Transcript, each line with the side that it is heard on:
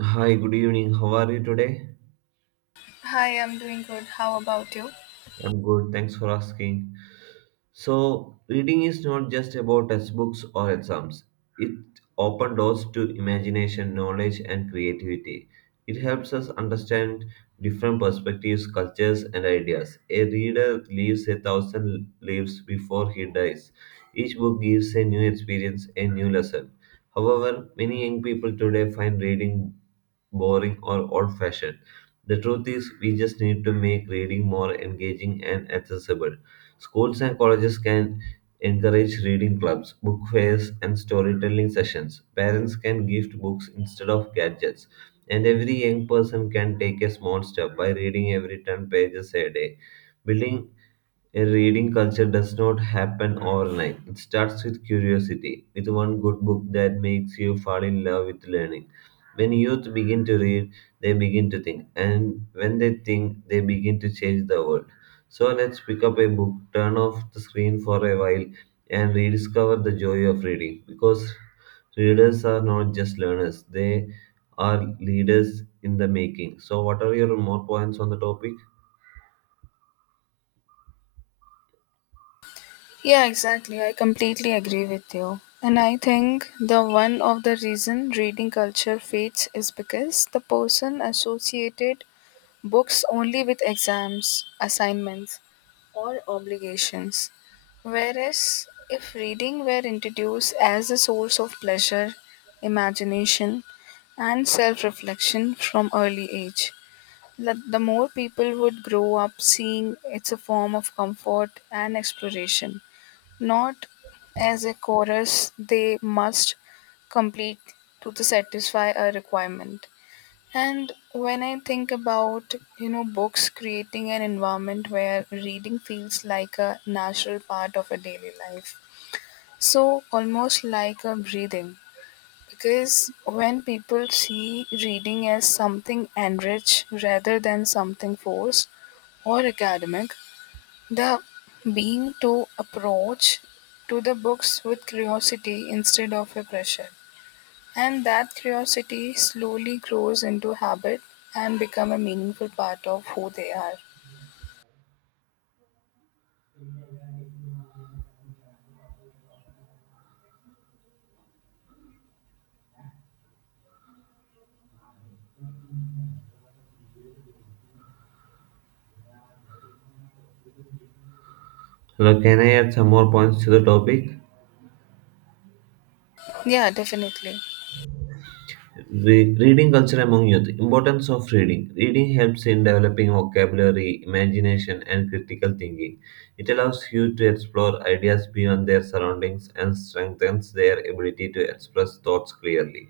right: Hi, good evening. How are you today?
left: Hi, I'm doing good. How about you?
right: I'm good. Thanks for asking. So, reading is not just about textbooks or exams. It opens doors to imagination, knowledge, and creativity. It helps us understand different perspectives, cultures, and ideas. A reader lives a thousand lives before he dies. Each book gives a new experience, a new lesson. However, many young people today find reading boring, or old fashioned. The truth is, we just need to make reading more engaging and accessible. Schools and colleges can encourage reading clubs, book fairs, and storytelling sessions. Parents can gift books instead of gadgets. And every young person can take a small step by reading every 10 pages a day. Building a reading culture does not happen overnight. It starts with curiosity, with one good book that makes you fall in love with learning. When youth begin to read, they begin to think, and when they think, they begin to change the world. So let's pick up a book, turn off the screen for a while, and rediscover the joy of reading. Because readers are not just learners, they are leaders in the making. So, what are your more points on the topic?
left: Yeah, exactly. I completely agree with you. And I think the one of the reason reading culture fades is because the person associated books only with exams, assignments, or obligations. Whereas if reading were introduced as a source of pleasure, imagination, and self reflection from early age, that the more people would grow up seeing it's a form of comfort and exploration, not as a chorus they must complete to the satisfy a requirement. And when I think about books creating an environment where reading feels like a natural part of a daily life, so almost like a breathing. Because when people see reading as something enriched rather than something forced, or academic, the being to approach to the books with curiosity instead of a pressure. And that curiosity slowly grows into habit and become a meaningful part of who they are.
right: Hello, can I add some more points to the topic?
left: Yeah, definitely.
right: Reading culture among youth. Importance of reading. Reading helps in developing vocabulary, imagination, and critical thinking. It allows youth to explore ideas beyond their surroundings and strengthens their ability to express thoughts clearly.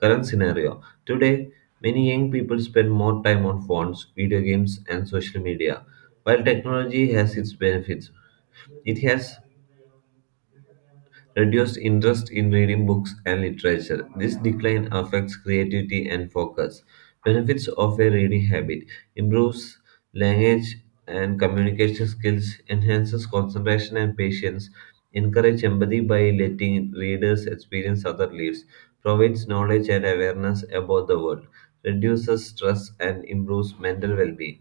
right: Current scenario. Today, many young people spend more time on phones, video games, and social media. While technology has its benefits, it has reduced interest in reading books and literature. This decline affects creativity and focus. Benefits of a reading habit improves language and communication skills, enhances concentration and patience, encourage empathy by letting readers experience other lives, provides knowledge and awareness about the world, reduces stress and improves mental well-being.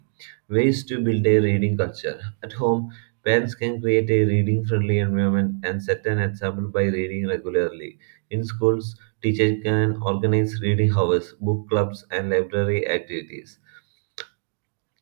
right: Ways to build a reading culture. At home, parents can create a reading friendly environment and set an example by reading regularly. In schools, teachers can organize reading hours, book clubs, and library activities.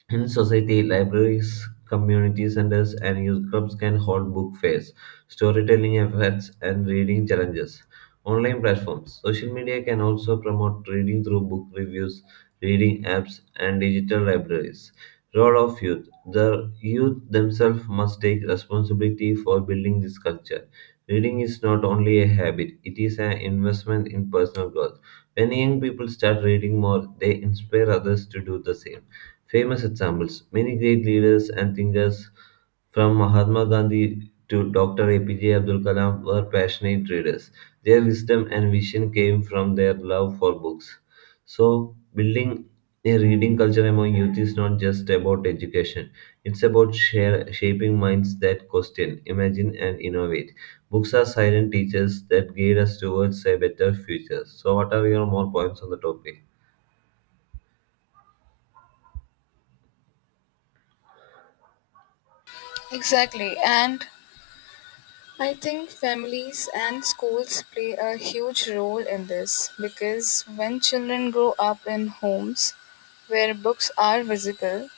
right: In society, libraries, community centers, and youth clubs can hold book fairs, storytelling events, and reading challenges. Online platforms, social media can also promote reading through book reviews, reading apps, and digital libraries. Role of youth. The youth themselves must take responsibility for building this culture. Reading is not only a habit, it is an investment in personal growth. When young people start reading more, they inspire others to do the same. Famous examples. Many great leaders and thinkers, from Mahatma Gandhi to Dr. APJ Abdul Kalam, were passionate readers. Their wisdom and vision came from their love for books. So, building a reading culture among youth is not just about education, it's about shaping minds that question, imagine, and innovate. Books are silent teachers that guide us towards a better future. So, what are your more points on the topic?
left: Exactly. And I think families and schools play a huge role in this because when children grow up in homes where books are visible,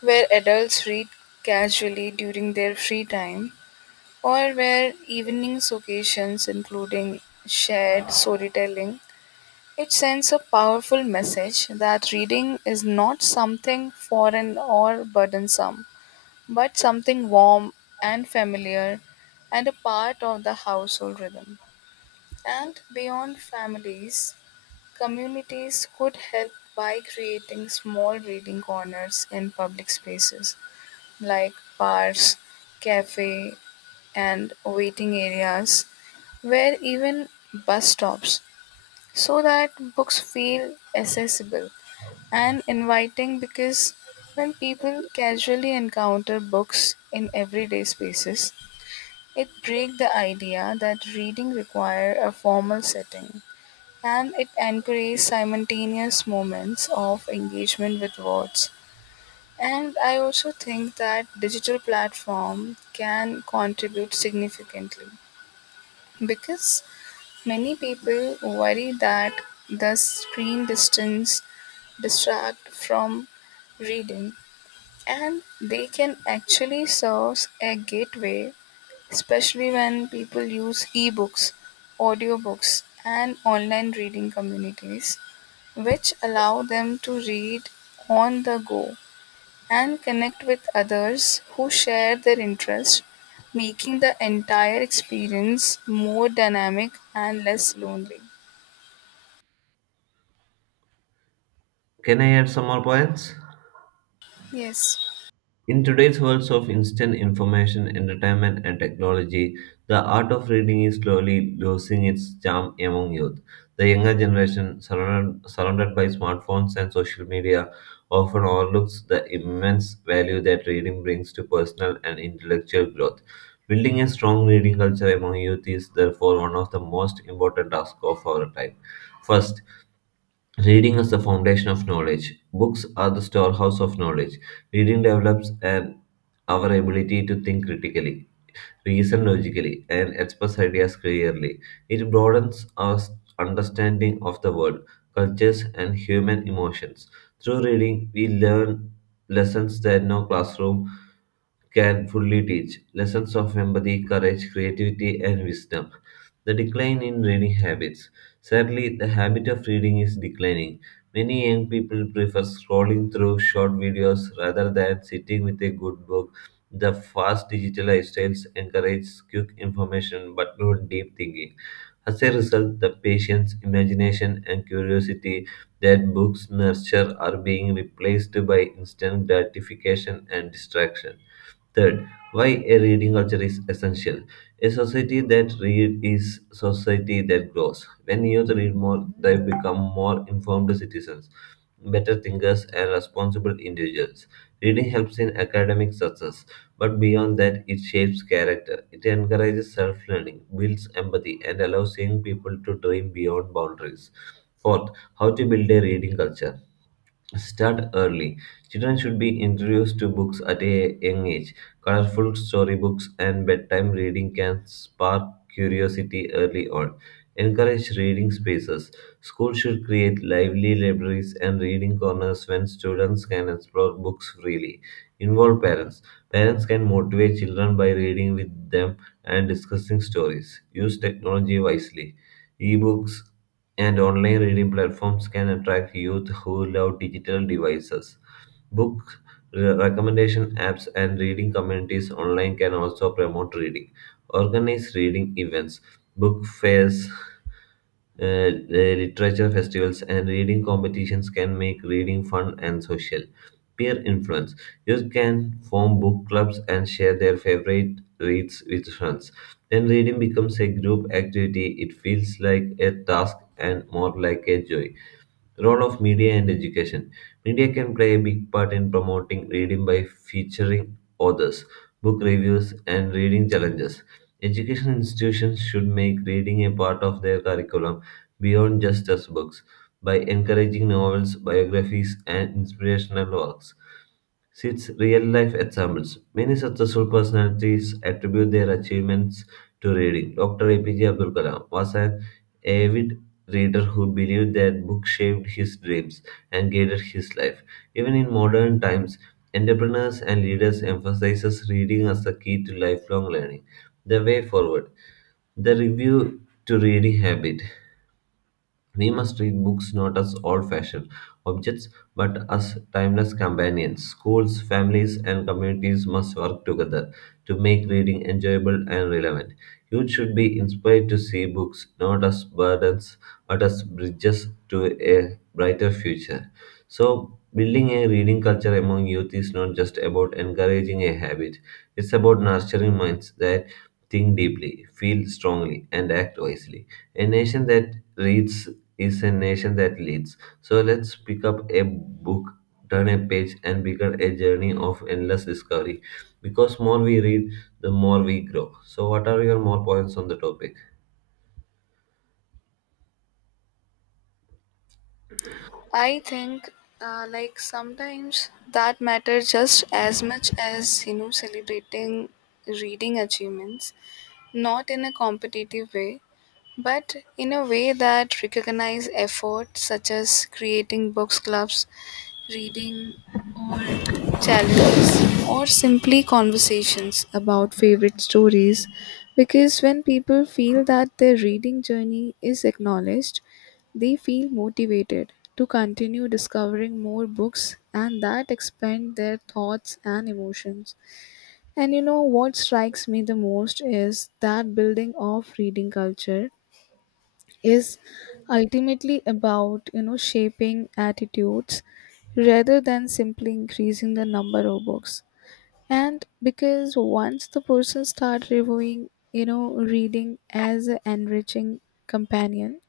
left: where adults read casually during their free time, or where evening occasions including shared storytelling. It sends a powerful message that reading is not something foreign or burdensome, but something warm and familiar and a part of the household rhythm. And beyond families, communities could help by creating small reading corners in public spaces like bars, cafe, and waiting areas, where even bus stops, so that books feel accessible and inviting because when people casually encounter books in everyday spaces, it breaks the idea that reading requires a formal setting and it encourages simultaneous moments of engagement with words. And I also think that digital platform can contribute significantly because many people worry that the screen distance distract from reading and they can actually serve a gateway especially when people use ebooks audiobooks and online reading communities which allow them to read on the go and connect with others who share their interests, making the entire experience more dynamic and less lonely.
right: Can I add some more points?
left: Yes,
right: In today's world of instant information, entertainment, and technology, the art of reading is slowly losing its charm among youth. The younger generation, surrounded by smartphones and social media, often overlooks the immense value that reading brings to personal and intellectual growth. Building a strong reading culture among youth is therefore one of the most important tasks of our time. First, reading is the foundation of knowledge. Books are the storehouse of knowledge. Reading develops our ability to think critically, reason logically, and express ideas clearly. It broadens our understanding of the world, cultures, and human emotions. Through reading, we learn lessons that no classroom can fully teach lessons of empathy, courage, creativity, and wisdom. The decline in reading habits. Sadly, the habit of reading is declining. Many young people prefer scrolling through short videos rather than sitting with a good book. The fast digital lifestyles encourage quick information but not deep thinking. As a result, the patience, imagination, and curiosity that books nurture are being replaced by instant gratification and distraction. Third, why a reading culture is essential. A society that reads is society that grows. When youth read more, they become more informed citizens, better thinkers, and responsible individuals. Reading helps in academic success, but beyond that, it shapes character. It encourages self-learning, builds empathy, and allows young people to dream beyond boundaries. Fourth, how to build a reading culture. Start early. Children should be introduced to books at a young age. Colorful storybooks and bedtime reading can spark curiosity early on. Encourage reading spaces. Schools should create lively libraries and reading corners when students can explore books freely. Involve parents. Parents can motivate children by reading with them and discussing stories. Use technology wisely. Ebooks and online reading platforms can attract youth who love digital devices. Book recommendation apps and reading communities online can also promote reading. Organize reading events, book fairs, literature festivals, and reading competitions can make reading fun and social. Peer influence. Youth can form book clubs and share their favorite reads with friends. When reading becomes a group activity, it feels like a task and more like a joy. Role of media and education. Media can play a big part in promoting reading by featuring authors, book reviews, and reading challenges. Education institutions should make reading a part of their curriculum beyond just textbooks by encouraging novels, biographies, and inspirational works. Since real life examples, many successful personalities attribute their achievements to reading. Dr. APJ Abdul Kalam was an avid reader who believed that books shaped his dreams and guided his life. Even in modern times, entrepreneurs and leaders emphasize reading as the key to lifelong learning. The way forward. The review to reading habit. We must read books not as old fashioned objects but as timeless companions. Schools, families, and communities must work together to make reading enjoyable and relevant. Youth should be inspired to see books not as burdens but as bridges to a brighter future. So, building a reading culture among youth is not just about encouraging a habit, it's about nurturing minds that think deeply, feel strongly, and act wisely. A nation that reads is a nation that leads. So let's pick up a book, turn a page, and begin a journey of endless discovery. Because more we read, the more we grow. So, what are your more points on the topic?
left: I think like sometimes that matters just as much as celebrating reading achievements, not in a competitive way, but in a way that recognize effort such as creating books clubs reading or challenges or simply conversations about favorite stories because when people feel that their reading journey is acknowledged they feel motivated to continue discovering more books and that expand their thoughts and emotions and what strikes me the most is that building of reading culture is ultimately about shaping attitudes rather than simply increasing the number of books and because once the person start reviewing reading as an enriching companion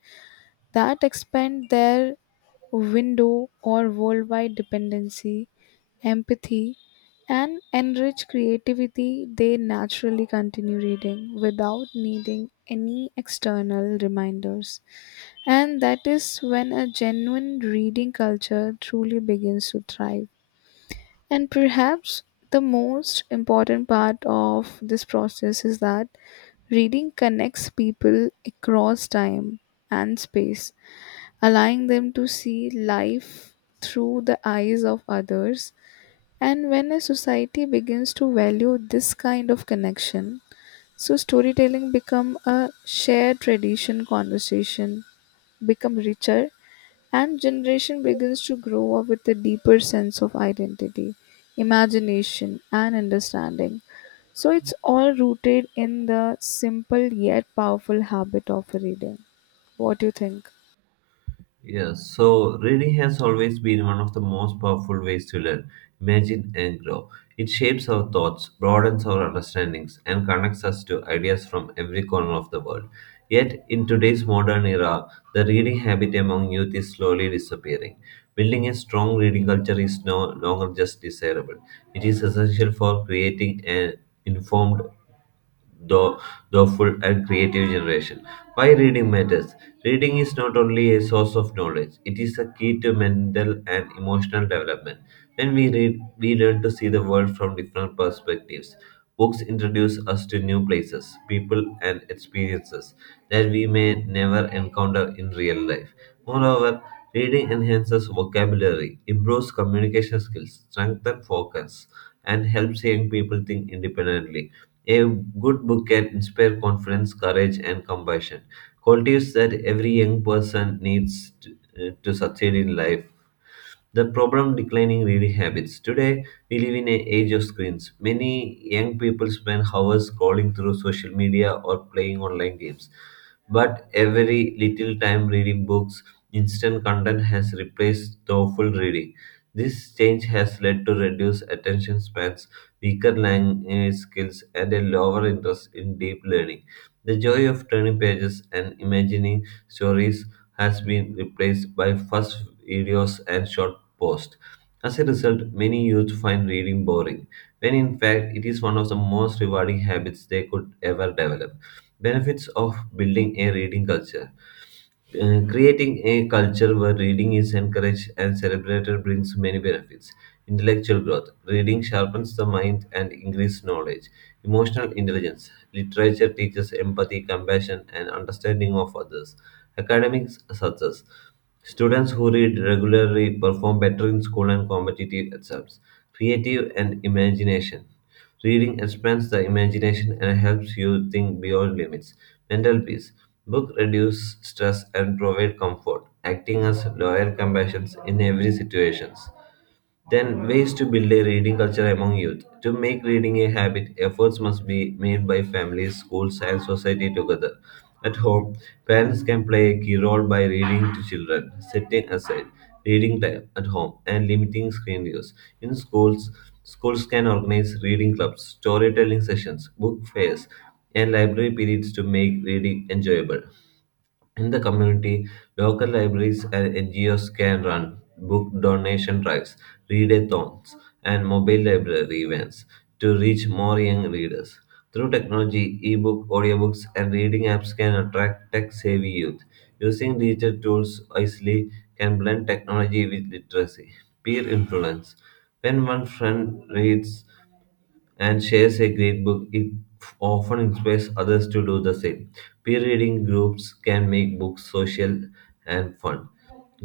left: that expand their window or worldwide dependency empathy and enrich creativity they naturally continue reading without needing any external reminders and that is when a genuine reading culture truly begins to thrive. And perhaps the most important part of this process is that reading connects people across time and space, allowing them to see life through the eyes of others. And when a society begins to value this kind of connection, so storytelling become a shared tradition conversation become richer and generation begins to grow up with a deeper sense of identity, imagination, and understanding. So it's all rooted in the simple yet powerful habit of reading. What do you think?
right: Yes, so reading has always been one of the most powerful ways to learn, imagine, and grow. It shapes our thoughts, broadens our understandings, and connects us to ideas from every corner of the world. Yet, in today's modern era, the reading habit among youth is slowly disappearing. Building a strong reading culture is no longer just desirable, it is essential for creating an informed though, thoughtful, and creative generation. Why reading matters? Reading is not only a source of knowledge, it is a key to mental and emotional development. When we read, we learn to see the world from different perspectives. Books introduce us to new places, people, and experiences that we may never encounter in real life. Moreover, reading enhances vocabulary, improves communication skills, strengthens focus, and helps young people think independently. A good book can inspire confidence, courage, and compassion, qualities that every young person needs to succeed in life. The problem declining reading habits. Today, we live in an age of screens. Many young people spend hours scrolling through social media or playing online games. But every little time reading books, instant content has replaced thoughtful reading. This change has led to reduced attention spans, weaker language skills, and a lower interest in deep learning. The joy of turning pages and imagining stories has been replaced by fast videos and short post. As a result, many youth find reading boring, when in fact it is one of the most rewarding habits they could ever develop. Benefits of building a reading culture. Creating a culture where reading is encouraged and celebrated brings many benefits. Intellectual growth. Reading sharpens the mind and increases knowledge. Emotional intelligence. Literature teaches empathy, compassion, and understanding of others. Academic success. Students who read regularly perform better in school and competitive exams. Creative and imagination. Reading expands the imagination and helps you think beyond limits. Mental peace. Book reduce stress and provide comfort, acting as loyal companions in every situations. Then, ways to build a reading culture among youth. To make reading a habit, efforts must be made by families, schools, and society together. At home, parents can play a key role by reading to children, setting aside reading time at home, and limiting screen use. In schools, schools can organize reading clubs, storytelling sessions, book fairs, and library periods to make reading enjoyable. In the community, local libraries and NGOs can run book donation drives, readathons, and mobile library events to reach more young readers. Through technology, e-book, audiobooks, and reading apps can attract tech-savvy youth. Using digital tools wisely can blend technology with literacy. Peer influence. When one friend reads and shares a great book, it often inspires others to do the same. Peer reading groups can make books social and fun.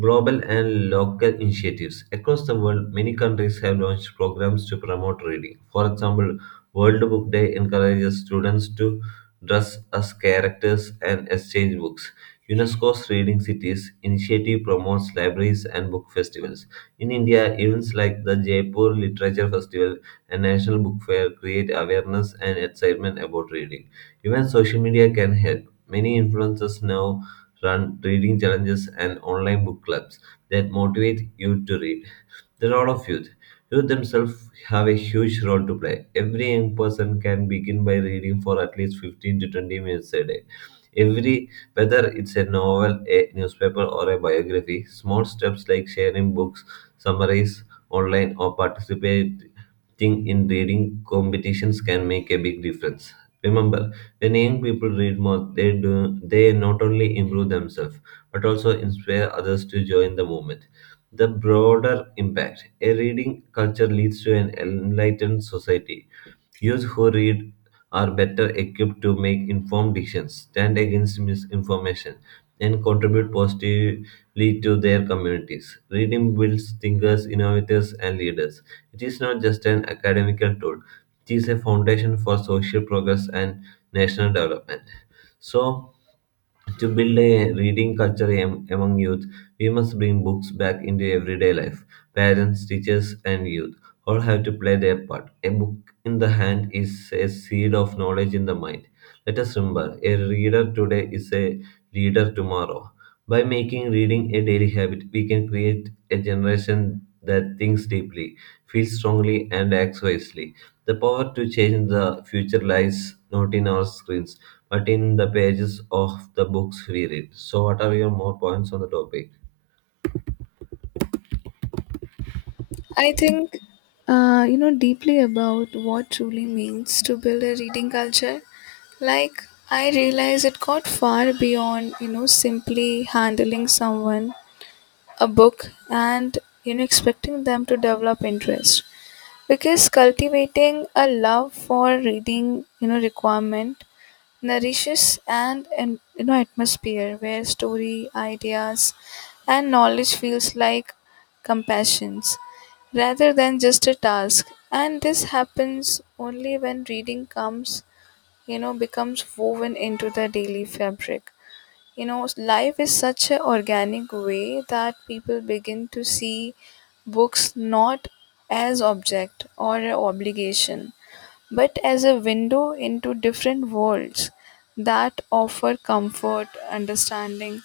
right: Global and local initiatives. Across the world, many countries have launched programs to promote reading. For example, World Book Day encourages students to dress as characters and exchange books. UNESCO's Reading Cities initiative promotes libraries and book festivals. In India, events like the Jaipur Literature Festival and National Book Fair create awareness and excitement about reading. Even social media can help. Many influencers now run reading challenges and online book clubs that motivate you to read. The role of youth. Youth themselves have a huge role to play. Every young person can begin by reading for at least 15 to 20 minutes a day. Every, whether it's a novel, a newspaper, or a biography, small steps like sharing books, summaries online, or participate Thing in reading competitions can make a big difference. Remember, when young people read more, they not only improve themselves but also inspire others to join the movement. The broader impact, a reading culture leads to an enlightened society. Youth who read are better equipped to make informed decisions, stand against misinformation, and contribute positively to their communities. Reading builds thinkers, innovators, and leaders. It is not just an academical tool, it is a foundation for social progress and national development. So, to build a reading culture among youth, we must bring books back into everyday life. Parents, teachers, and youth all have to play their part. A book in the hand is a seed of knowledge in the mind. Let us remember, a reader today is a leader tomorrow. By making reading a daily habit, we can create a generation that thinks deeply, feels strongly, and acts wisely. The power to change the future lies not in our screens but in the pages of the books we read. So, what are your more points on the topic?
left: I think you know deeply about what truly means to build a reading culture. Like I realize it got far beyond simply handling someone a book and expecting them to develop interest. Because cultivating a love for reading requirement nourishes and atmosphere where story ideas and knowledge feels like compassions rather than just a task and this happens only when reading comes becomes woven into the daily fabric life is such an organic way that people begin to see books not as object or an obligation but as a window into different worlds that offer comfort understanding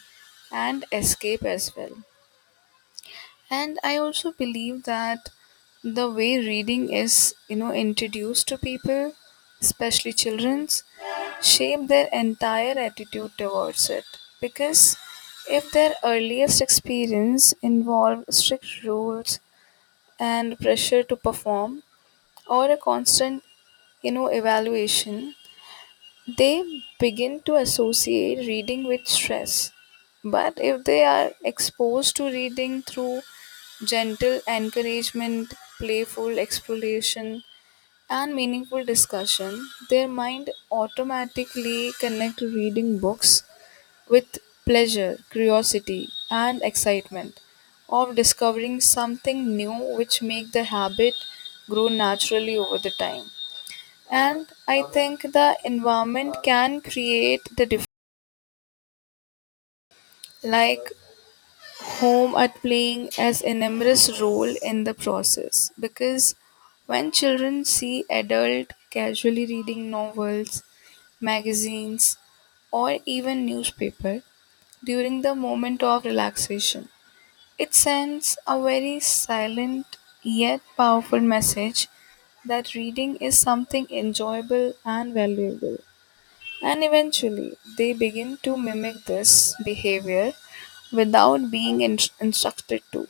left: and escape as well and I also believe that the way reading is, introduced to people, especially children's, shape their entire attitude towards it. Because if their earliest experience involved strict rules and pressure to perform or a constant, evaluation, they begin to associate reading with stress. But if they are exposed to reading through gentle encouragement, playful exploration, and meaningful discussion, their mind automatically connect reading books with pleasure, curiosity, and excitement of discovering something new which make the habit grow naturally over the time and I think the environment can create the difference like home at playing as an enormous role in the process because when children see adult casually reading novels magazines or even newspaper during the moment of relaxation it sends a very silent yet powerful message that reading is something enjoyable and valuable. And eventually, they begin to mimic this behavior without being instructed to,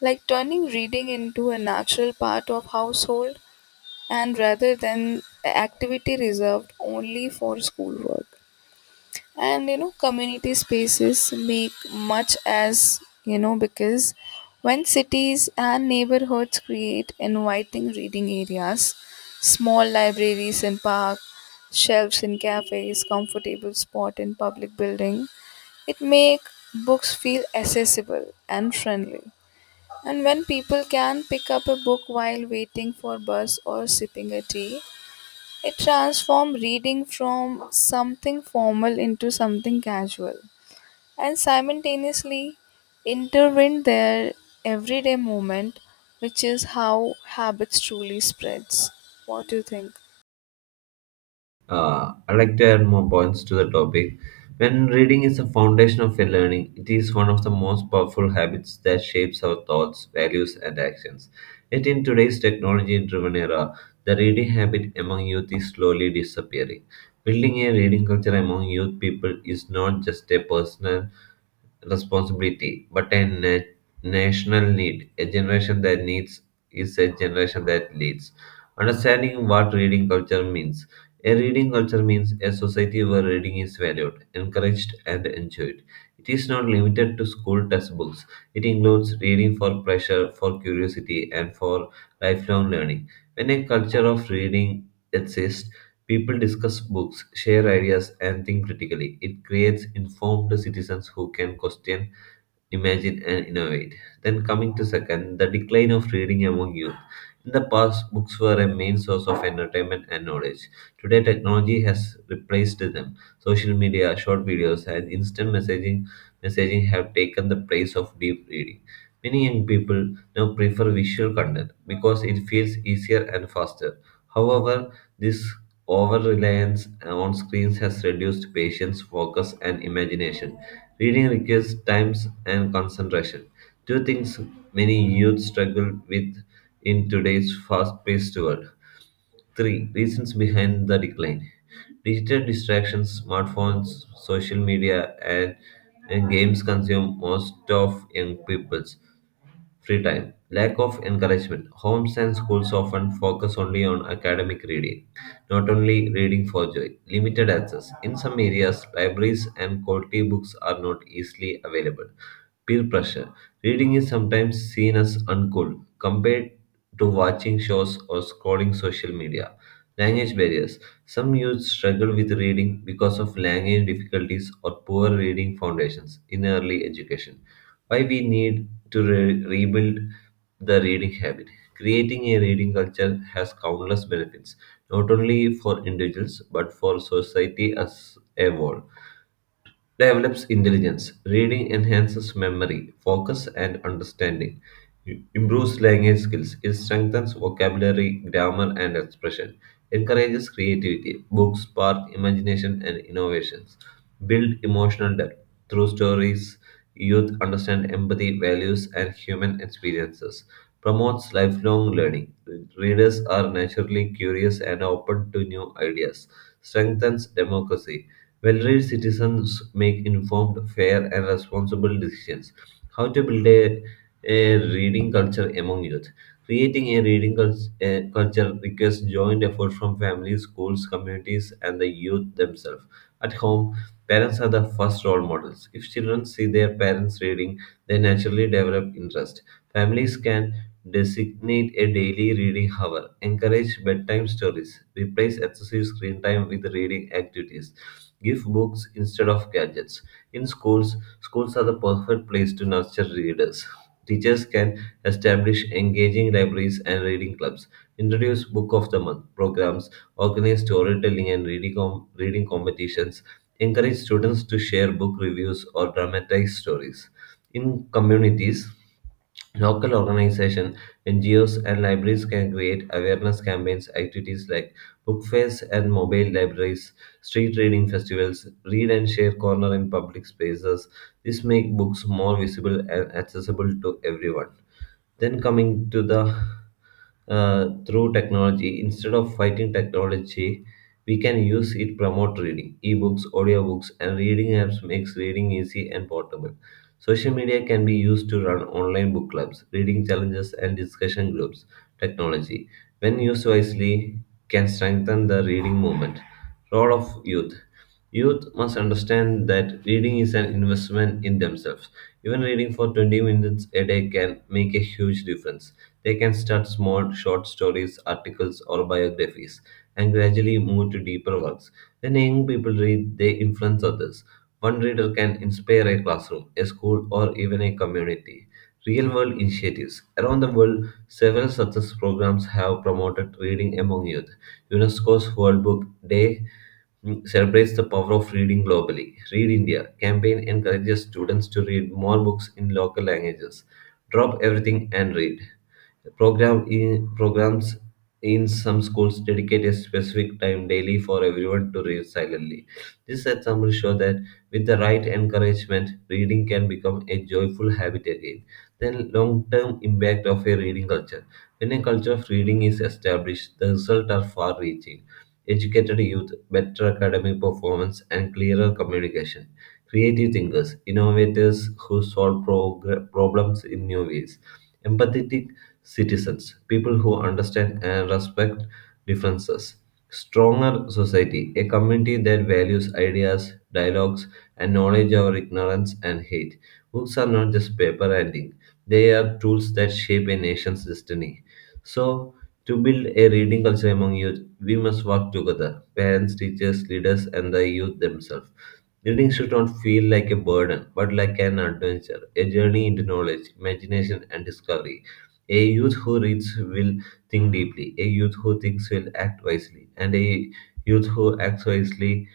left: like turning reading into a natural part of household and rather than an activity reserved only for schoolwork and community spaces make much as because when cities and neighborhoods create inviting reading areas small libraries in park shelves in cafes comfortable spot in public building it make books feel accessible and friendly and when people can pick up a book while waiting for bus or sipping a tea it transformed reading from something formal into something casual and simultaneously intervened their everyday moment, which is how habits truly spreads. What do you think?
right: I'd like to add more points to the topic. When reading is the foundation of a learning, it is one of the most powerful habits that shapes our thoughts, values, and actions. Yet in today's technology-driven era, the reading habit among youth is slowly disappearing. Building a reading culture among youth people is not just a personal responsibility, but a national need. A generation that needs is a generation that leads. Understanding what reading culture means, a reading culture means a society where reading is valued, encouraged, and enjoyed. It is not limited to school textbooks. It includes reading for pleasure, for curiosity, and for lifelong learning. When a culture of reading exists, people discuss books, share ideas, and think critically. It creates informed citizens who can question, imagine, and innovate. Then, coming to second, the decline of reading among youth. In the past, books were a main source of entertainment and knowledge. Today, technology has replaced them. Social media, short videos, and instant messaging have taken the place of deep reading. Many young people now prefer visual content because it feels easier and faster. However, this over reliance on screens has reduced patience, focus, and imagination. Reading requires time and concentration. Two things many youth struggle with in today's fast paced world. Three reasons behind the decline: digital distractions, smartphones, social media, and games consume most of young people's free time. Lack of encouragement. Homes and schools often focus only on academic reading, not only reading for joy. Limited access. In some areas, libraries and quality books are not easily available. Peer pressure. Reading is sometimes seen as uncool compared to watching shows or scrolling social media. Language barriers. Some youth struggle with reading because of language difficulties or poor reading foundations in early education. Why we need to rebuild the reading habit. Creating a reading culture has countless benefits, not only for individuals but for society as a whole. Develops intelligence. Reading enhances memory, focus, and understanding. It improves language skills. It strengthens vocabulary, grammar, and expression. Encourages creativity. Books spark imagination and innovations. Build emotional depth through stories. Youth understand empathy, values, and human experiences. Promotes lifelong learning. Readers are naturally curious and open to new ideas. Strengthens democracy. Well read citizens make informed, fair, and responsible decisions. How to build a reading culture among youth. Creating a a culture requires joint effort from families, schools, communities, and the youth themselves. At home, parents are the first role models. If children see their parents reading, they naturally develop interest. Families can designate a daily reading hour, encourage bedtime stories, replace excessive screen time with reading activities, give books instead of gadgets. In schools, schools are the perfect place to nurture readers. Teachers can establish engaging libraries and reading clubs, introduce book of the month programs, organize storytelling and reading, reading competitions, encourage students to share book reviews or dramatize stories. In communities, local organizations, NGOs, and libraries can create awareness campaigns, activities like book fairs and mobile libraries, street reading festivals, read and share corner in public spaces. This make books more visible and accessible to everyone. Then coming to the, through technology, instead of fighting technology, we can use it promote reading. Ebooks, audiobooks, and reading apps makes reading easy and portable. Social media can be used to run online book clubs, reading challenges, and discussion groups. Technology, when used wisely, can strengthen the reading movement. Role of youth. Youth must understand that reading is an investment in themselves. Even reading for 20 minutes a day can make a huge difference. They can start small, short stories, articles, or biographies, and gradually move to deeper works. When young people read, they influence others. One reader can inspire a classroom, a school, or even a community. Real world initiatives. Around the world, several success programs have promoted reading among youth. UNESCO's World Book Day celebrates the power of reading globally. Read India campaign encourages students to read more books in local languages. Drop everything and read. Program in, programs in some schools dedicate a specific time daily for everyone to read silently. This example shows that with the right encouragement, reading can become a joyful habit again. Then, long-term impact of a reading culture. When a culture of reading is established, the results are far-reaching. Educated youth, better academic performance, and clearer communication. Creative thinkers, innovators who solve problems in new ways. Empathetic citizens, people who understand and respect differences. Stronger society, a community that values ideas, dialogues, and knowledge over ignorance and hate. Books are not just paper and ink, they are tools that shape a nation's destiny. So, to build a reading culture among youth, we must work together parents, teachers, leaders, and the youth themselves. Reading should not feel like a burden, but like an adventure, a journey into knowledge, imagination, and discovery. A youth who reads will think deeply, a youth who thinks will act wisely, and a youth who acts wisely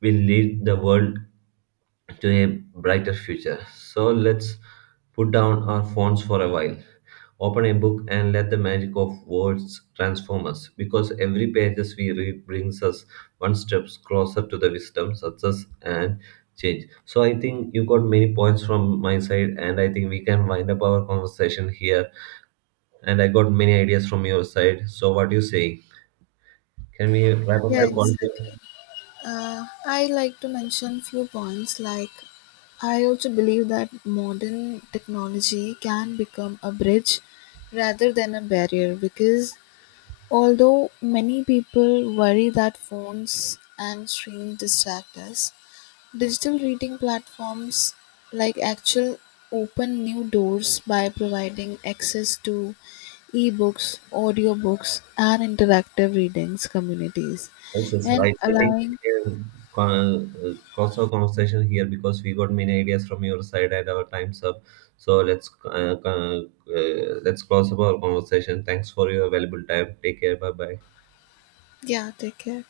right: will lead the world to a brighter future. So let's put down our phones for a while. Open a book and let the magic of words transform us, because every pages we read brings us one step closer to the wisdom, success, and change. So I think you got many points from my side, and I think we can wind up our conversation here. And I got many ideas from your side. So what do you say? Can we wrap up
left: Yeah,
right: the call?
left: exactly. I like to mention few points like I also believe that modern technology can become a bridge rather than a barrier because although many people worry that phones and screens distract us, digital reading platforms like Actual open new doors by providing access to ebooks, audiobooks, and interactive readings communities
right: Yes, yes,
left: and
right: right. I think we
left: allowing.
right: can close our conversation here because we got many ideas from your side and our time's up. So let's let's close up our conversation. Thanks for your valuable time. Take care. Bye bye.
left: Yeah, take care.